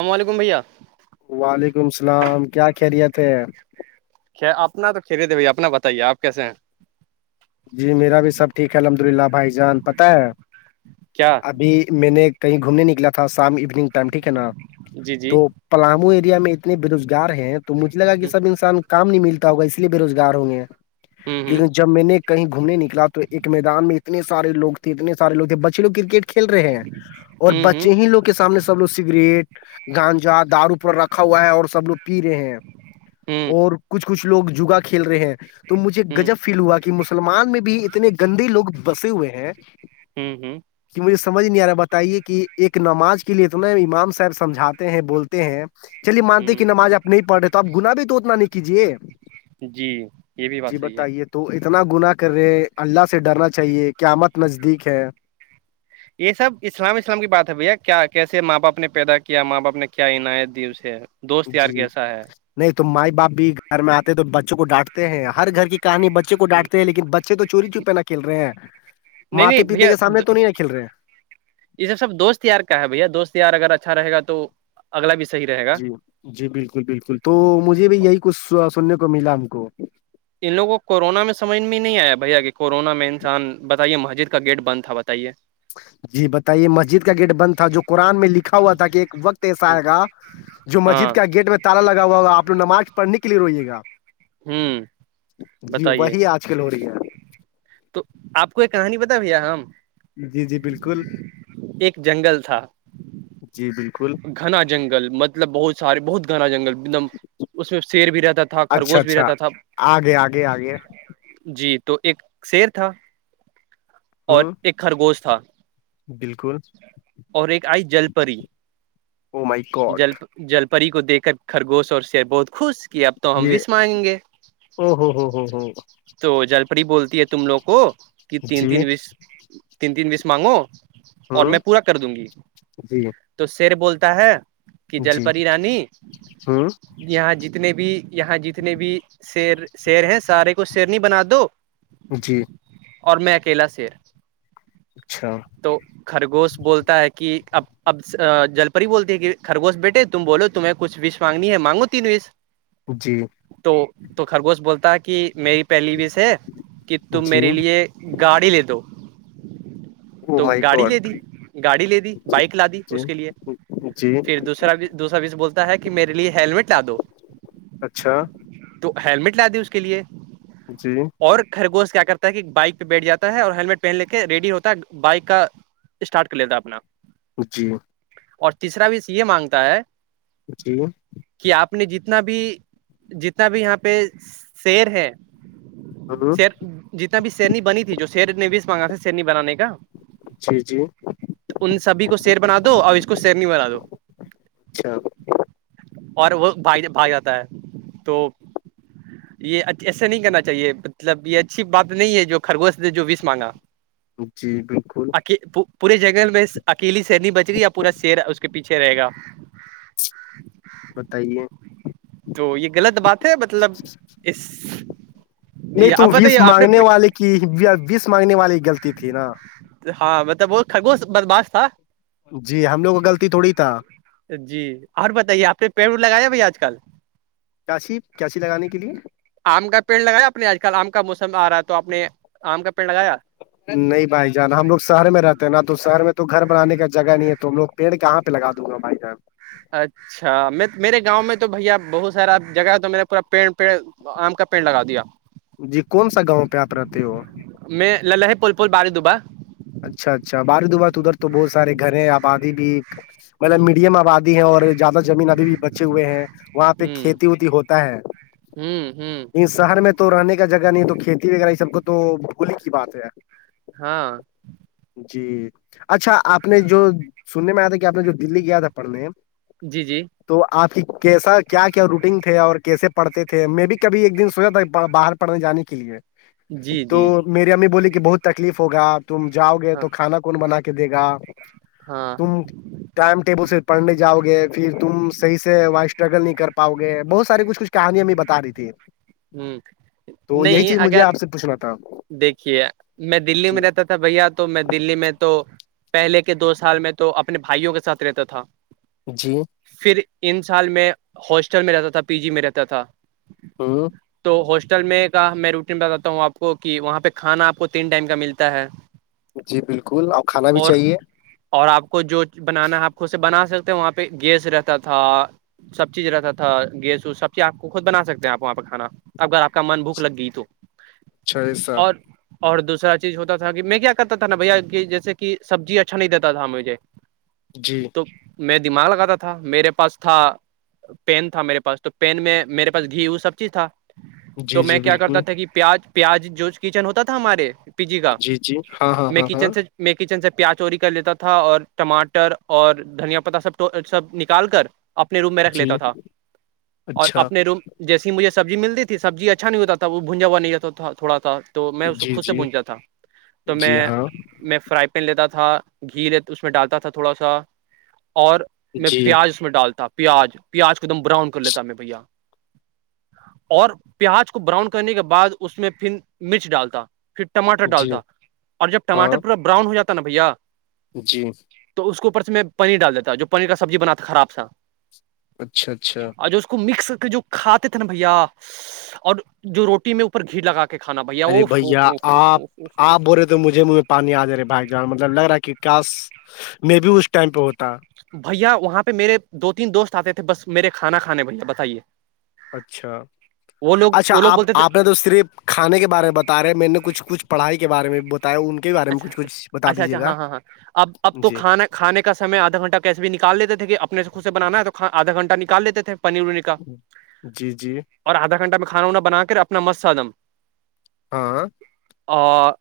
اللام علیکم بھیا وعلیکم السلام کیا خیریت ہے اپنا تو کھیریے تھے بھائی اپنا بتائیے آپ کیسے ہیں جی میرا بھی سب ٹھیک ہے الحمد للہ بھائی جان پتہ ہے کیا ابھی میں نے کہیں گھومنے نکلا تھا شام ایوننگ ٹائم ٹھیک ہے نا جی جی تو پلاامو ایریا میں اتنے بے روزگار ہیں تو مجھے لگا کہ ہ سب انسان کام نہیں ملتا ہوگا اس لیے بے روزگار ہوں گے ہ ہ لیکن جب میں نے کہیں گھومنے نکلا تو ایک میدان میں اتنے سارے لگ تھے اتنے سارے لگ تھے بچے لگ کرکٹ کھیل رہے ہیں اور بچے ہی لوگ کے سامنے سب لوگ سگریٹ گانجا دارو پر رکھ رکھا ہوا ہے اور سب لوگ پی رہے ہیں ہ اور کچھ کچھ لوگ جگا کھیل رہے ہیں تو مجھے گجب فیل ہوا کہ مسلمان میں بھی اتنے گندے لوگ بسے ہوئے ہیں ہوں ہوں کہ مجھے سمجھ نہیں آ رہا ہے بتائیے کہ ایک نماز کے لیے اتنا امام صاحب سمجھاتے ہیں بولتے ہیں چلیے مانتے ہ کہ نماز آپ نہیں پڑھ رہے تو آپ گنا بھی تو اتنا نہیں کیجیے جی یہ بھی بات جی صحیح ہے بتائیے تو اتنا گناہ کر رہے ہیں اللہ سے ڈرنا چاہیے کیا آمت نزدیک ہے یہ سب اسلام اسلام کی بات ہے بھیا کیا کیسے ماں باپ نے پیدا کیا ماں باپ نے کیا عناایت دی اسے دوست یار جی کیسا ہے نہیں تو مائی باپ بھی گھر میں آتے ہیں تو بچوں کو ڈانٹتے ہیں ہر گھر کی کہانی بچے کو ڈانٹتے ہیں لیکن بچے تو چوری چوپہ نہ کھیل رہے ہیں نہیں نہیں ماتے پیتے بھیا کے سامنے تو نہیں ن کھیل رہے ہیں یہ سب سب دوست یار کا ہے بھیا دوست یار اگر اچھا رہےا تو اگلا بھی صحیح رہے گا جی جی بالکل بالکل تو مجھے بھی یہی کچھ سننے کو ملا ہم کو ان لوگوں کو کورونا میں سمجھ میں نہیں آیا بھیا کہ کورونا میں انسان بتائیے مسجد کا گیٹ بند تھا بتائیے جی بتائیے مسجد کا گیٹ بند تھا جو قرآن میں لکھا ہوا تھا کہ ایک وقت ایسا آئے گا جو ہاں مسجد کا گیٹ میں تالا لگا ہوا ہوا آپ ل نماز پڑھنے کے لیے روئیے گا ہوں جی بتائیے وہی آج کل ہو رہی ہے تو آپ کو ایک کہانی بتا بھیا ہم جی جی بالکل ایک جنگل جی بالکل گنا جنگل مطلب بہت سارے بہت گھنا جنگل ایک دم اس میں شیر بھی رہتا تھا اچھا خرگوش بھی اچھا رہتا تھا آگے آگے آگے جی تو ایک شیر تھا اور ہوں ایک خرگوش تھا بالکل اور ایک آئی جل پری وہ م جل جل پری کو دھ کر خرگوش اور شیر بہت خوش کہ اب تو ہم یہ بیس مانگیں گے او ہو ہو ہو ہو تو جل پڑری بولتی ہے تم لوگ کو کہ تین جی تین بیس تین تین بیس مانگو اور ہوں میں پورا کر دوں گی جی تو شیر بولتا ہے کہ جل جی پری رانی ہوں یہاں جتنے بھی یہاں جتنے بھی شیر شیر ہیں سارے کو شیرنی بنا دو جی اور میں اکیلا سیر اچھا تو خرگوش بولتا ہے کہ اب جل پری بولتی ہے کہ خرگوش بیٹے تم بولو تمہیں کچھش مانگنی ہے مانگو تین وش جی تو تو خرگوش بولتا کہ میری پہلی وش ہے کہ تم میرے جی لیے گاڑی لے دو او تو مائی گاڑی گاڈ لے دی گاڑی لے دی بائک لا دی جی اس کے لیے جی پھر دوسرا دوسرا بھیز بولتا ہے کہ میرے لیے ہیللمٹ لا دو اچھا تو ہیللمٹ لا د اس کے لیے جی اور خرگوش کیا کرتا ہے کہ بائک پہ بیٹھ جاتا ہے اور ہیللمٹ پہن لے کے ریڈی ہوتا ہے بائک کا اسٹارٹ کر لیتا اپنا جی اور تیسرا بھی اس یہ مانگتا ہے جچھ ہے کہ آپ نے جتنا بھی ب یہاں پہ شیر ہے ہاں شیر جتنا بھی سیرنی بنی تھی جو سیر نے بھی مانگا تھا سنی بنانے کا جی جی ان سبھی کو سیر بنا دو اور اس کو سیر نہیں بنا دو اچھا اور وہ بھائی بھاائی جاتا ہے تو [unintelligible] یہ ایسا نہیں کرنا چاہیے مطلب یہ اچھی بات نہیں ہے جو خرگوش سے جو بیس مانگا جی بالکل ی پورے جنگل میں اکیلی سنی بچ رہی یا پورا شیر اس کے پیچھے رہے گا بتائیے تو یہ غلط بات ہے مطلب اس نہیں جی تو آپ بیس بتائیے آپ مانگنے نے والے کی بیس مانگنے والے کی غلطی تھی نا ہاں مطلب وہ کھگوش بدماش تھا جی ہم لوگ کا غلطی تھوڑی تھا جی اور بتائیے آپ نے پیڑ وڑ لگایا بھائی آج کل کیاسی کیسیی لگانے کے لیے آم کا پیڑ لگایا آپ نے آج کل آم کا موسم آ رہا ہے تو آپ نے آم کا پیڑ لگایا نہیں بھائی جان ہم لوگ شہر میں رہتے ہیں نا تو شہر میں تو گھر بنان کا جگہ نہیں ہے توم لوگ پیڑ کہاں پہ لگا دوں گا بھائی صحب اچھا میں میرے گاؤں میں تو بھیا بہت سارا جگہ تو میرا پورا پیڑ پیڑ آم کا پینڑ لگا دیا جی کون سا گاؤں پہ آپ رہتے ہو وہ میں للہ ہے پول پول بار دبا اچھا اچھا باردبار ادھر تو بہت سارے گھر ہیں آبادی بھی مطلب ہوں میڈیم آبادی ہے اور زیادہ زمین ابھی بھی بچے ہوئے ہیں وہاں پہ کھیتی وتی ہوتا ہے ہوں ہوں شہر میں تو رہنے کا جگہ نہیں تو کھیتی وغیرہ یہ سب کو تو بھول کی بات ہے ہاں جی اچھا آپ نے جو سننے میں آیا تھا کہ آپ نے جو دللی گیا تھا پڑھنے جی جی تو آپ کی کیسا کیا کیا روٹین تھے اور کیسے پڑھتے تھے میں بھی کبھی ایک دن سوچا تھا باہر پڑنے جان کے لیے جی تو جی میری امی بولی کہ بہت تکلیف ہوگا تم جاؤ گے ہاں تو کھانا کون بنا کے کہ دے گا ہاں تم ٹائم ٹیبل سے پڑھنے جاؤ گے پھر تم صحیح سے وہ اسٹرگل نہیں کر پاؤ گے بہت سارےچھ کچھ کہانییاں بھی بتا رہی تھی ہ تو یہی نہیں چیز مجھے اگر آپ سے پوچھنا تھا دیکھیے میں دللی جی میں رہتا تھا بھیا تو میں دللی میں تو [unintelligible] پہلے کے دو سال میں تو اپنے بھائیوں کے ساتھ رہتا تھا جی پھر ان سال میں ہاسٹل میں رہتا تھا پی جی میں رہتا تھا ہو [unintelligible] تو ہاسٹل میں کا میں روٹین بتاتا ہوں آپ کو کو کہ وہاں پہ کھانا آپ کو تین ٹائم کا ملتا ہے جی بالکل اور کھانا بھی چاہیے اور آپ کو جو بنانا آپ خود سے بنا سکتے ہیں وہاں پہ گیس رہتا تھا سب چیز رہتا تھا گیس ووس سب چیز آپ کو خود بنا سکتے ہیں آپ وہاں پہھانا اگر آپ کا من بھوک لگ گئی تو چھ سو اور اور دوسر چیز ہوتا تھا کہ میں کیا کرتا تھا نا بھیا کہ جیسے کہ سبزی اچھا نہیں دیتا تھا مجھے جی تو میں دماغ لگاتا تھا میرے پاس تھا پین تھا میرے پاس تو پین میں میرے پاس گھی وہ سب چیز تھا تو جی میں جی کیا کرتا بالکل تھا کہ پیاز پیاز جو کچن ہوتا تھا ہمارے پی جی کا جی ہاں ہاں میں ہاں ہاں کچن سے میں کچن سے پیاز چوری کر لیتا تھا اور ٹماٹر اور دھنیا پتتا سب سب نکال کر اپنے روم میں رکھ لیتا جی تھا اور اچھا اپنے روم جیسی مجھے سبزی مل تھی سبزی اچا نہیں ہوتا تھا وہ بھجا نہیں ہوتا تھا تھوڑا تھا [unintelligible] تو میں اس کو جی خود سے جی بونجا تھا تو میں جی ہاں [unintelligible] میں فرائی پین لیتا تھا گھی اس میں ڈالتا تھا تھوڑا سا اور میں جی پیاز اس میں ڈالتا پیاز پیاز کو ایک دم براؤن کر لیتا میں بھیا اور پیاز کو براؤن کرنے کے بعد اس میں پھر مرچ ڈالتا پھر ٹماٹر جی ڈالتا اور جب ہاں ٹماٹر پورا براؤن ہو جاتا نا بھیا جی تو اس کے اوپر سے میں پانی ڈال دیتا جو پانی کا سبزی بناا تھا خراب تھا اچھا اچھا مکس کر کے جو کھاتے تھے نا بھیا اور جو روٹی میں اوپر گھی لگا کے کھانا بھیا [unintelligible] ارے وہ بھیا آپ آپ بولے تو مجھے پانی آ جا رہے بھائی جان مطلب لگ رہا ہے کہ کاش میں بھی اس ٹائم پہ ہوتا بھیا وہاں پہ میرے دو تین دوست آتے تھے بس میرے کھانا کھانے بھیا بتائیے اچھا وہ لوگ اچھا وہ لوگ آپ بولتے تھے آپ نے تو صرف کھانے کے بارے میں بتا رہے ہیں میں نے کچھ کچھڑھائی کے بارے میں بتایا ان [unintelligible] اچھا کچھ بتا اچھا دیجیے اچھا گا ہاں ہاں ہاں اب اب تو جی کھانا کھے کا سم آدھا گھٹہ کیسے بھی نکال لیتے تھے کہ اپنے سے خود سے بنانا ہے تو آھا گھنٹ نکالتے تھے پانییر ویر [unintelligible] جی جی اور آھا گھنٹہ کھانا وانانا کر اپنا مست سے آدم [unintelligible] ہاں اور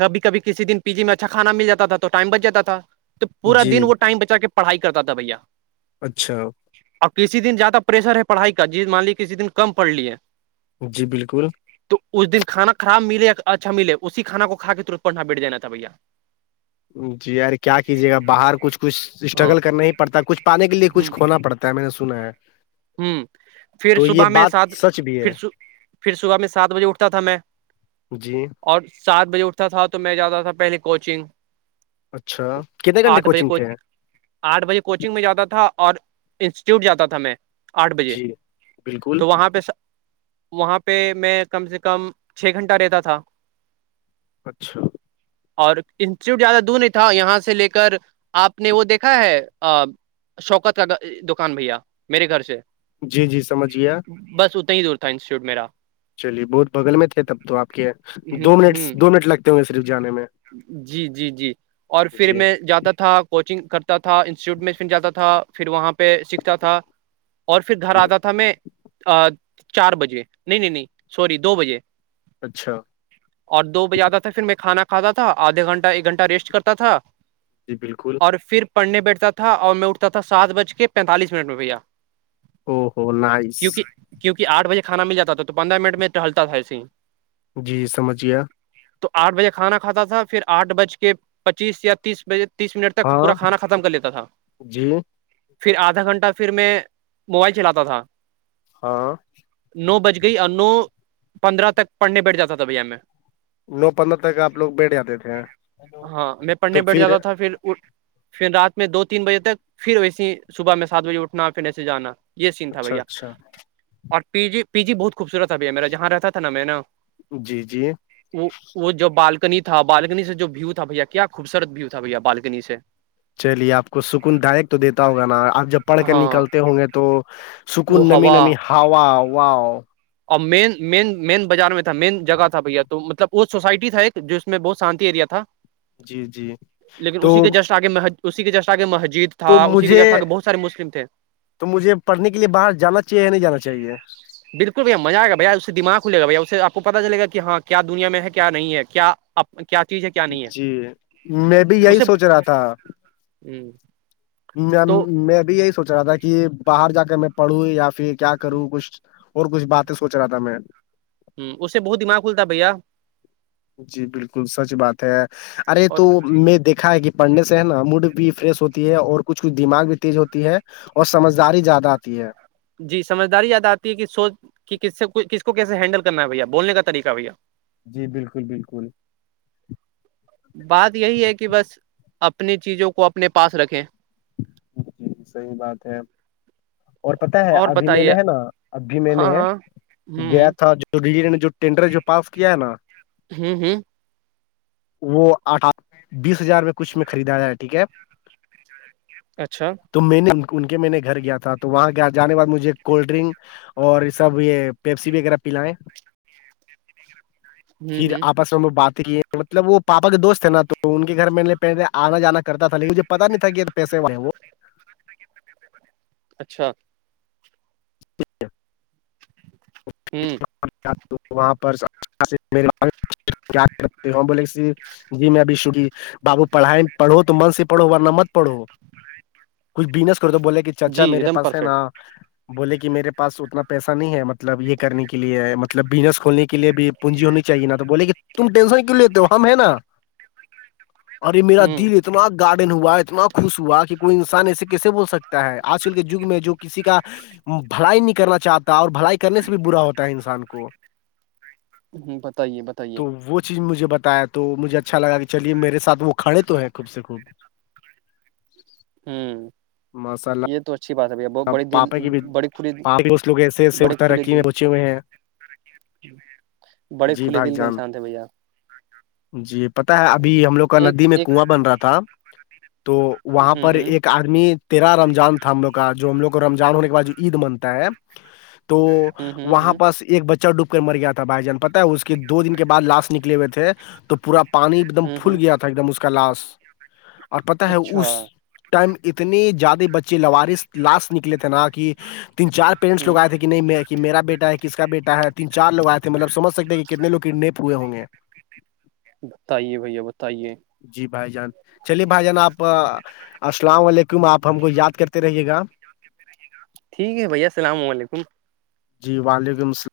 کبھی کبھی کسی دن پی جی میں اچھا کھانا مل جاتا تھا تو ٹائم بچ جاتا تھا تو پورا جی دن وہ ٹائم بچا کے پڑھائی کرتا تھا بھیا اچھا اور کسی دن زیادہ پریشر ہے پڑھائی کا جی مان لیے کسی دن کم پڑھ لیے جی بالکل تو اس دن کھانا خراب ملے یا اچھا ملے اسی کھانا کو کھا کے ترت پر نہا بیٹھ جینا تھا بھیا [unintelligible] جی یار کیا کیجیے گا باہر کچھ کچھ ہاں اسٹرگل کرنا ہی پڑتا کچھ پانے کے لیے کچھ کھونا پڑتا کیا میں نے سنا ہے ہوں پھر تو یہ صبح میں بات سات سچ بھی پھر ہے پھر صبح میں سات بجے اٹھتا تھا میں جی اور سات بجے اٹھتا تھا تو میں جاتا تھا پہلے کوچنگ اچھا کتنے گھنٹے آٹھ بجے کوچنگ کو تھے آٹھ بجے کوچنگ میں جاتا تھا اور انسٹیٹیوٹ جاتا تھا میں آٹھ بجے جی بالکل تو وہاں پہ [unintelligible] وہاں پہ میں کم سے کم چھ گھنٹہ رہتا تھا اچھا اور انسٹیٹیوٹ زیادہ دور نہیں تھا یہاں سے لے کر آپ نے وہ دیکھا ہے شوکت کا دکان بھیا میرے گھر سے جی جی سمجھ گیا بس اتنا ہی دور تھا انسٹیٹیوٹ میرا چلیے بہت بغل میں تھے تب تو آپ کے ہ دو منٹ ہ دو منٹ لگتے ہو گے صرف جانے میں جی جی جی اور پھر جی میں جاتا تھا کوچنگ کرتا تھا انسٹیٹیوٹ میں پھر جاتا تھا پھر وہاں پہ سیکھتا تھا اور پھر گھر جی آتا تھا میں چار بجے نہیں نہیں نہیں سوری دو بجے اچھا اور دو بجے آتا تھا پھر میں کھانا کھاتا تھا آدھا گھنٹہ ایک گھنٹہ ریسٹ کرتا تھا جی بالکل اور پھر پڑھنے بیٹھتا تھا اور میں اٹھتا تھا سات بج کے پینتالیس منٹ میں بھیا او ہو نائس [unintelligible] کیونک کہ آٹ بجے کھانا ملاتا تھا تو پندرہ منٹ میں ٹلتا تھا ایے ہی جی سمجھ گیا تو آٹھ بجے کھانا کھاتا تھا پھر آٹھ بج کے پچیس یا تیس بجےک تیس منٹ تک پورا ہاں کھانا ختم کر لیتا تھا جی پھر آدھا گھنٹہ پھر میں موبائل چلاتا تھا ہاں نو بج گئی اور نو پندرہ تک پڑھنے بیٹھ جاتا تھا بھیا میں نو پندرہ تک لوگ بیٹھ جاتے تھے ہاں میں پڑھنے بیٹھ جاتا تھا پھر پھر رات میں دو تین بجے تک پھر ویسے ہی صبح میں سات بجے اٹھنا پھر ایسے جانا یہ سین تھا اچھا بھیا اچھا اور پی جی پی جی بہت خوبصورت تھا بھیا میرا جہاں رہتا تھا نا میں نا جی جی وہ وہ جو بالٹی [unintelligible] نی تھا بالکنی سے جو ویو تھا بھیا کیا خوبصورت ویو تھا بھیا بالکنی سے چلیے آپ کو سکون دائریک تو دیتا ہوگا نا آپ جب پڑھ کر ہاں نکلتے ہوں گے تو وہ سکون نمی ہوا نمی ہوا واؤ اور مین مین مین بازار میں تھا مین جگہ تھا بھیا تو مطلب وہ سوسائٹی تھا ایک جس اس میں بہت شانتی ایریا تھا جی جی لیکن تو اسی کے جسٹ آگے اسی کی چشٹا کے مسجد تو تھا اسی کے مجھے جسٹ آگے بہت سارے مسلم تھے تو مجھے پڑھنے کے لیے باہر جانا چاہیے یا نہیں جانا چاہیے بھ مز آئے گ بھیا اس سے دماغ کھلے گ بھیا اس آپ کو پتا چے گا کہ ہاں کیا دنیا میں ہے کیا نہیں ہے کیا آپ کیا چیز ہے کیا جی میں بھی یہی سوچ رہا تھا ہوں میں میں بھی یہی سوچ رہا تھا کہ باہر جا کر میں پڑھوں یا پھر کیا کروں کچھ اور کچھ باتیں سوچ رہا تھا میں ہ اس سے بہت دماغ کھتا بھیا جی بالکل سچ بات ہے ارے اور تو میں دیکھا ہے کہ پڑھنے سے ہے نا موڈ بھی فریش ہوتی ہے اور کچھ کچھ دماغ بھی تیز ہوتی ہے اور سمجھداری زیادہ آتی ہے جی سمجھداری یاد آتی ہے کہ سوچ کہ کس سے کس کو کیس ہینڈل کرنا ہے بھیا بولنے کا طریقہ بھیا جی بالکل بالکل بات یہی ہے کہ بس اپنی چیزوں کو اپنے پاس رکھیں جی صحیح بات ہے اور پت ہے اور ابھی میں نے بتائیے ہے نا ابھی میں ہاں نے ہاں گیا ہوں تھا جو تو ڈی نے جو ٹینڈر جو پاس کیا ہے نا ہوں ہوں وہ آٹھا بیس ہزار میں کچھ میں خریدا جائے ہے ٹھیک ہے اچھا تو میں نے ان کے میں نے گھر گیا تھا تو وہاں جے بعد مجھے کولڈ ڈرنک اور یہ سب یہ پیپسی بھی وغیرہ پلائ ہوں پھر ہوں آپس بات مطلب وہ پاپا کے دوست تھ ن تو ان کے گھر میں پہلے آنا جانا کرتا تھا لیکن مجھے پتا نہیں تھا کہ پسے وہ اچھا ٹھ ہے ایک وہاں پر بولےف جی میں ابھی شبھی بابو پڑھائی پڑھو تو من سے پڑو ورنہ مت پڑھو کچھ بزنس کرو تو بولے کہ جی چاچا ایک میرے دم پاس ہے پرفیکٹ نا بولے کہ میرے پاس اتنا پیسہ نہیں ہے مطلب یہ کرنے کے لیے مطلب بزنس کھولنے کے لیے بھی پوننجی ہونی چاہیے نا تو بولے کہ تم ٹینشن کیوں لیتے ہو ہم ہیں نا اوررے میرا دل ہوں اتنا گارڈن ہوا اتنا خوش ہوا کہ کوئی انسان ایسے کیسے بول سکتا ہے آج کل کے جگ میں جو کسی کا بھائی نہیں کرنا چاہتا اور بھائی کر بھی برا ہوتا ہے انسان کو بتائیے بتائیے تو وہ چیز مجھے بتایا تھا تو مجھے اچھا لگا کہ چلیے میرے سھ وہ کھڑے تو ہیں خوب سے خوب ہوں ماشاء اللہ یہ تو اچھی بات ہے بھیا بڑی دل پاپا کی بھی بڑی کھلی پاپا کے دوست لوگ ایسے ایسے بڑی کھلی ترقی میں دل پہنچے ہوئے ہیں بڑے جی کھلے بھائی دل کے جان انسان تھے بھ آ جی پتا ہے ابھی ہم لوگ کا ایک ندی میں ایک کنواں بن رہا تھا تو وہاں ہوں پر ہوں ایک آدمی تیرا رمضان تھا ہم لوگ کا جو ہم لگ کو رمضان ہونے کے بعد جو عید منتا ہے تو ہوں ہوں وہاں ہوں پس ایک بچہ ڈب مر گیا تھا بھائی جان پتا ہے اس کے دو دن کے بد لاسٹ نکے ہوئے تھے تو پورا پ پانی ایک دم ہوں پل ہوں گیا تھا ایک دم اس کا لاش اور پتا ہے اچھا اس ٹائم اتنے زیادہ بچے لوارث لاسٹ نکلے تھے نا کہ تین چار پیرنٹس ہوں لوگ آئے تھے کہ نہیں میرا بیٹا ہے کس کا بیٹا ہے تین چار لوگ آئے تھے مطلب سمجھ سکتے ہیں کہ کتنے لوگ کررنے ہوئے ہوں گے بتائیے بھیا بتائیے جی بھائی جان چلیے بھائی جان آپ السلام علیکم آپ ہم کو یاد کرتے رہیے گا ٹھیک ہے بھیا السلام علیکم کر کے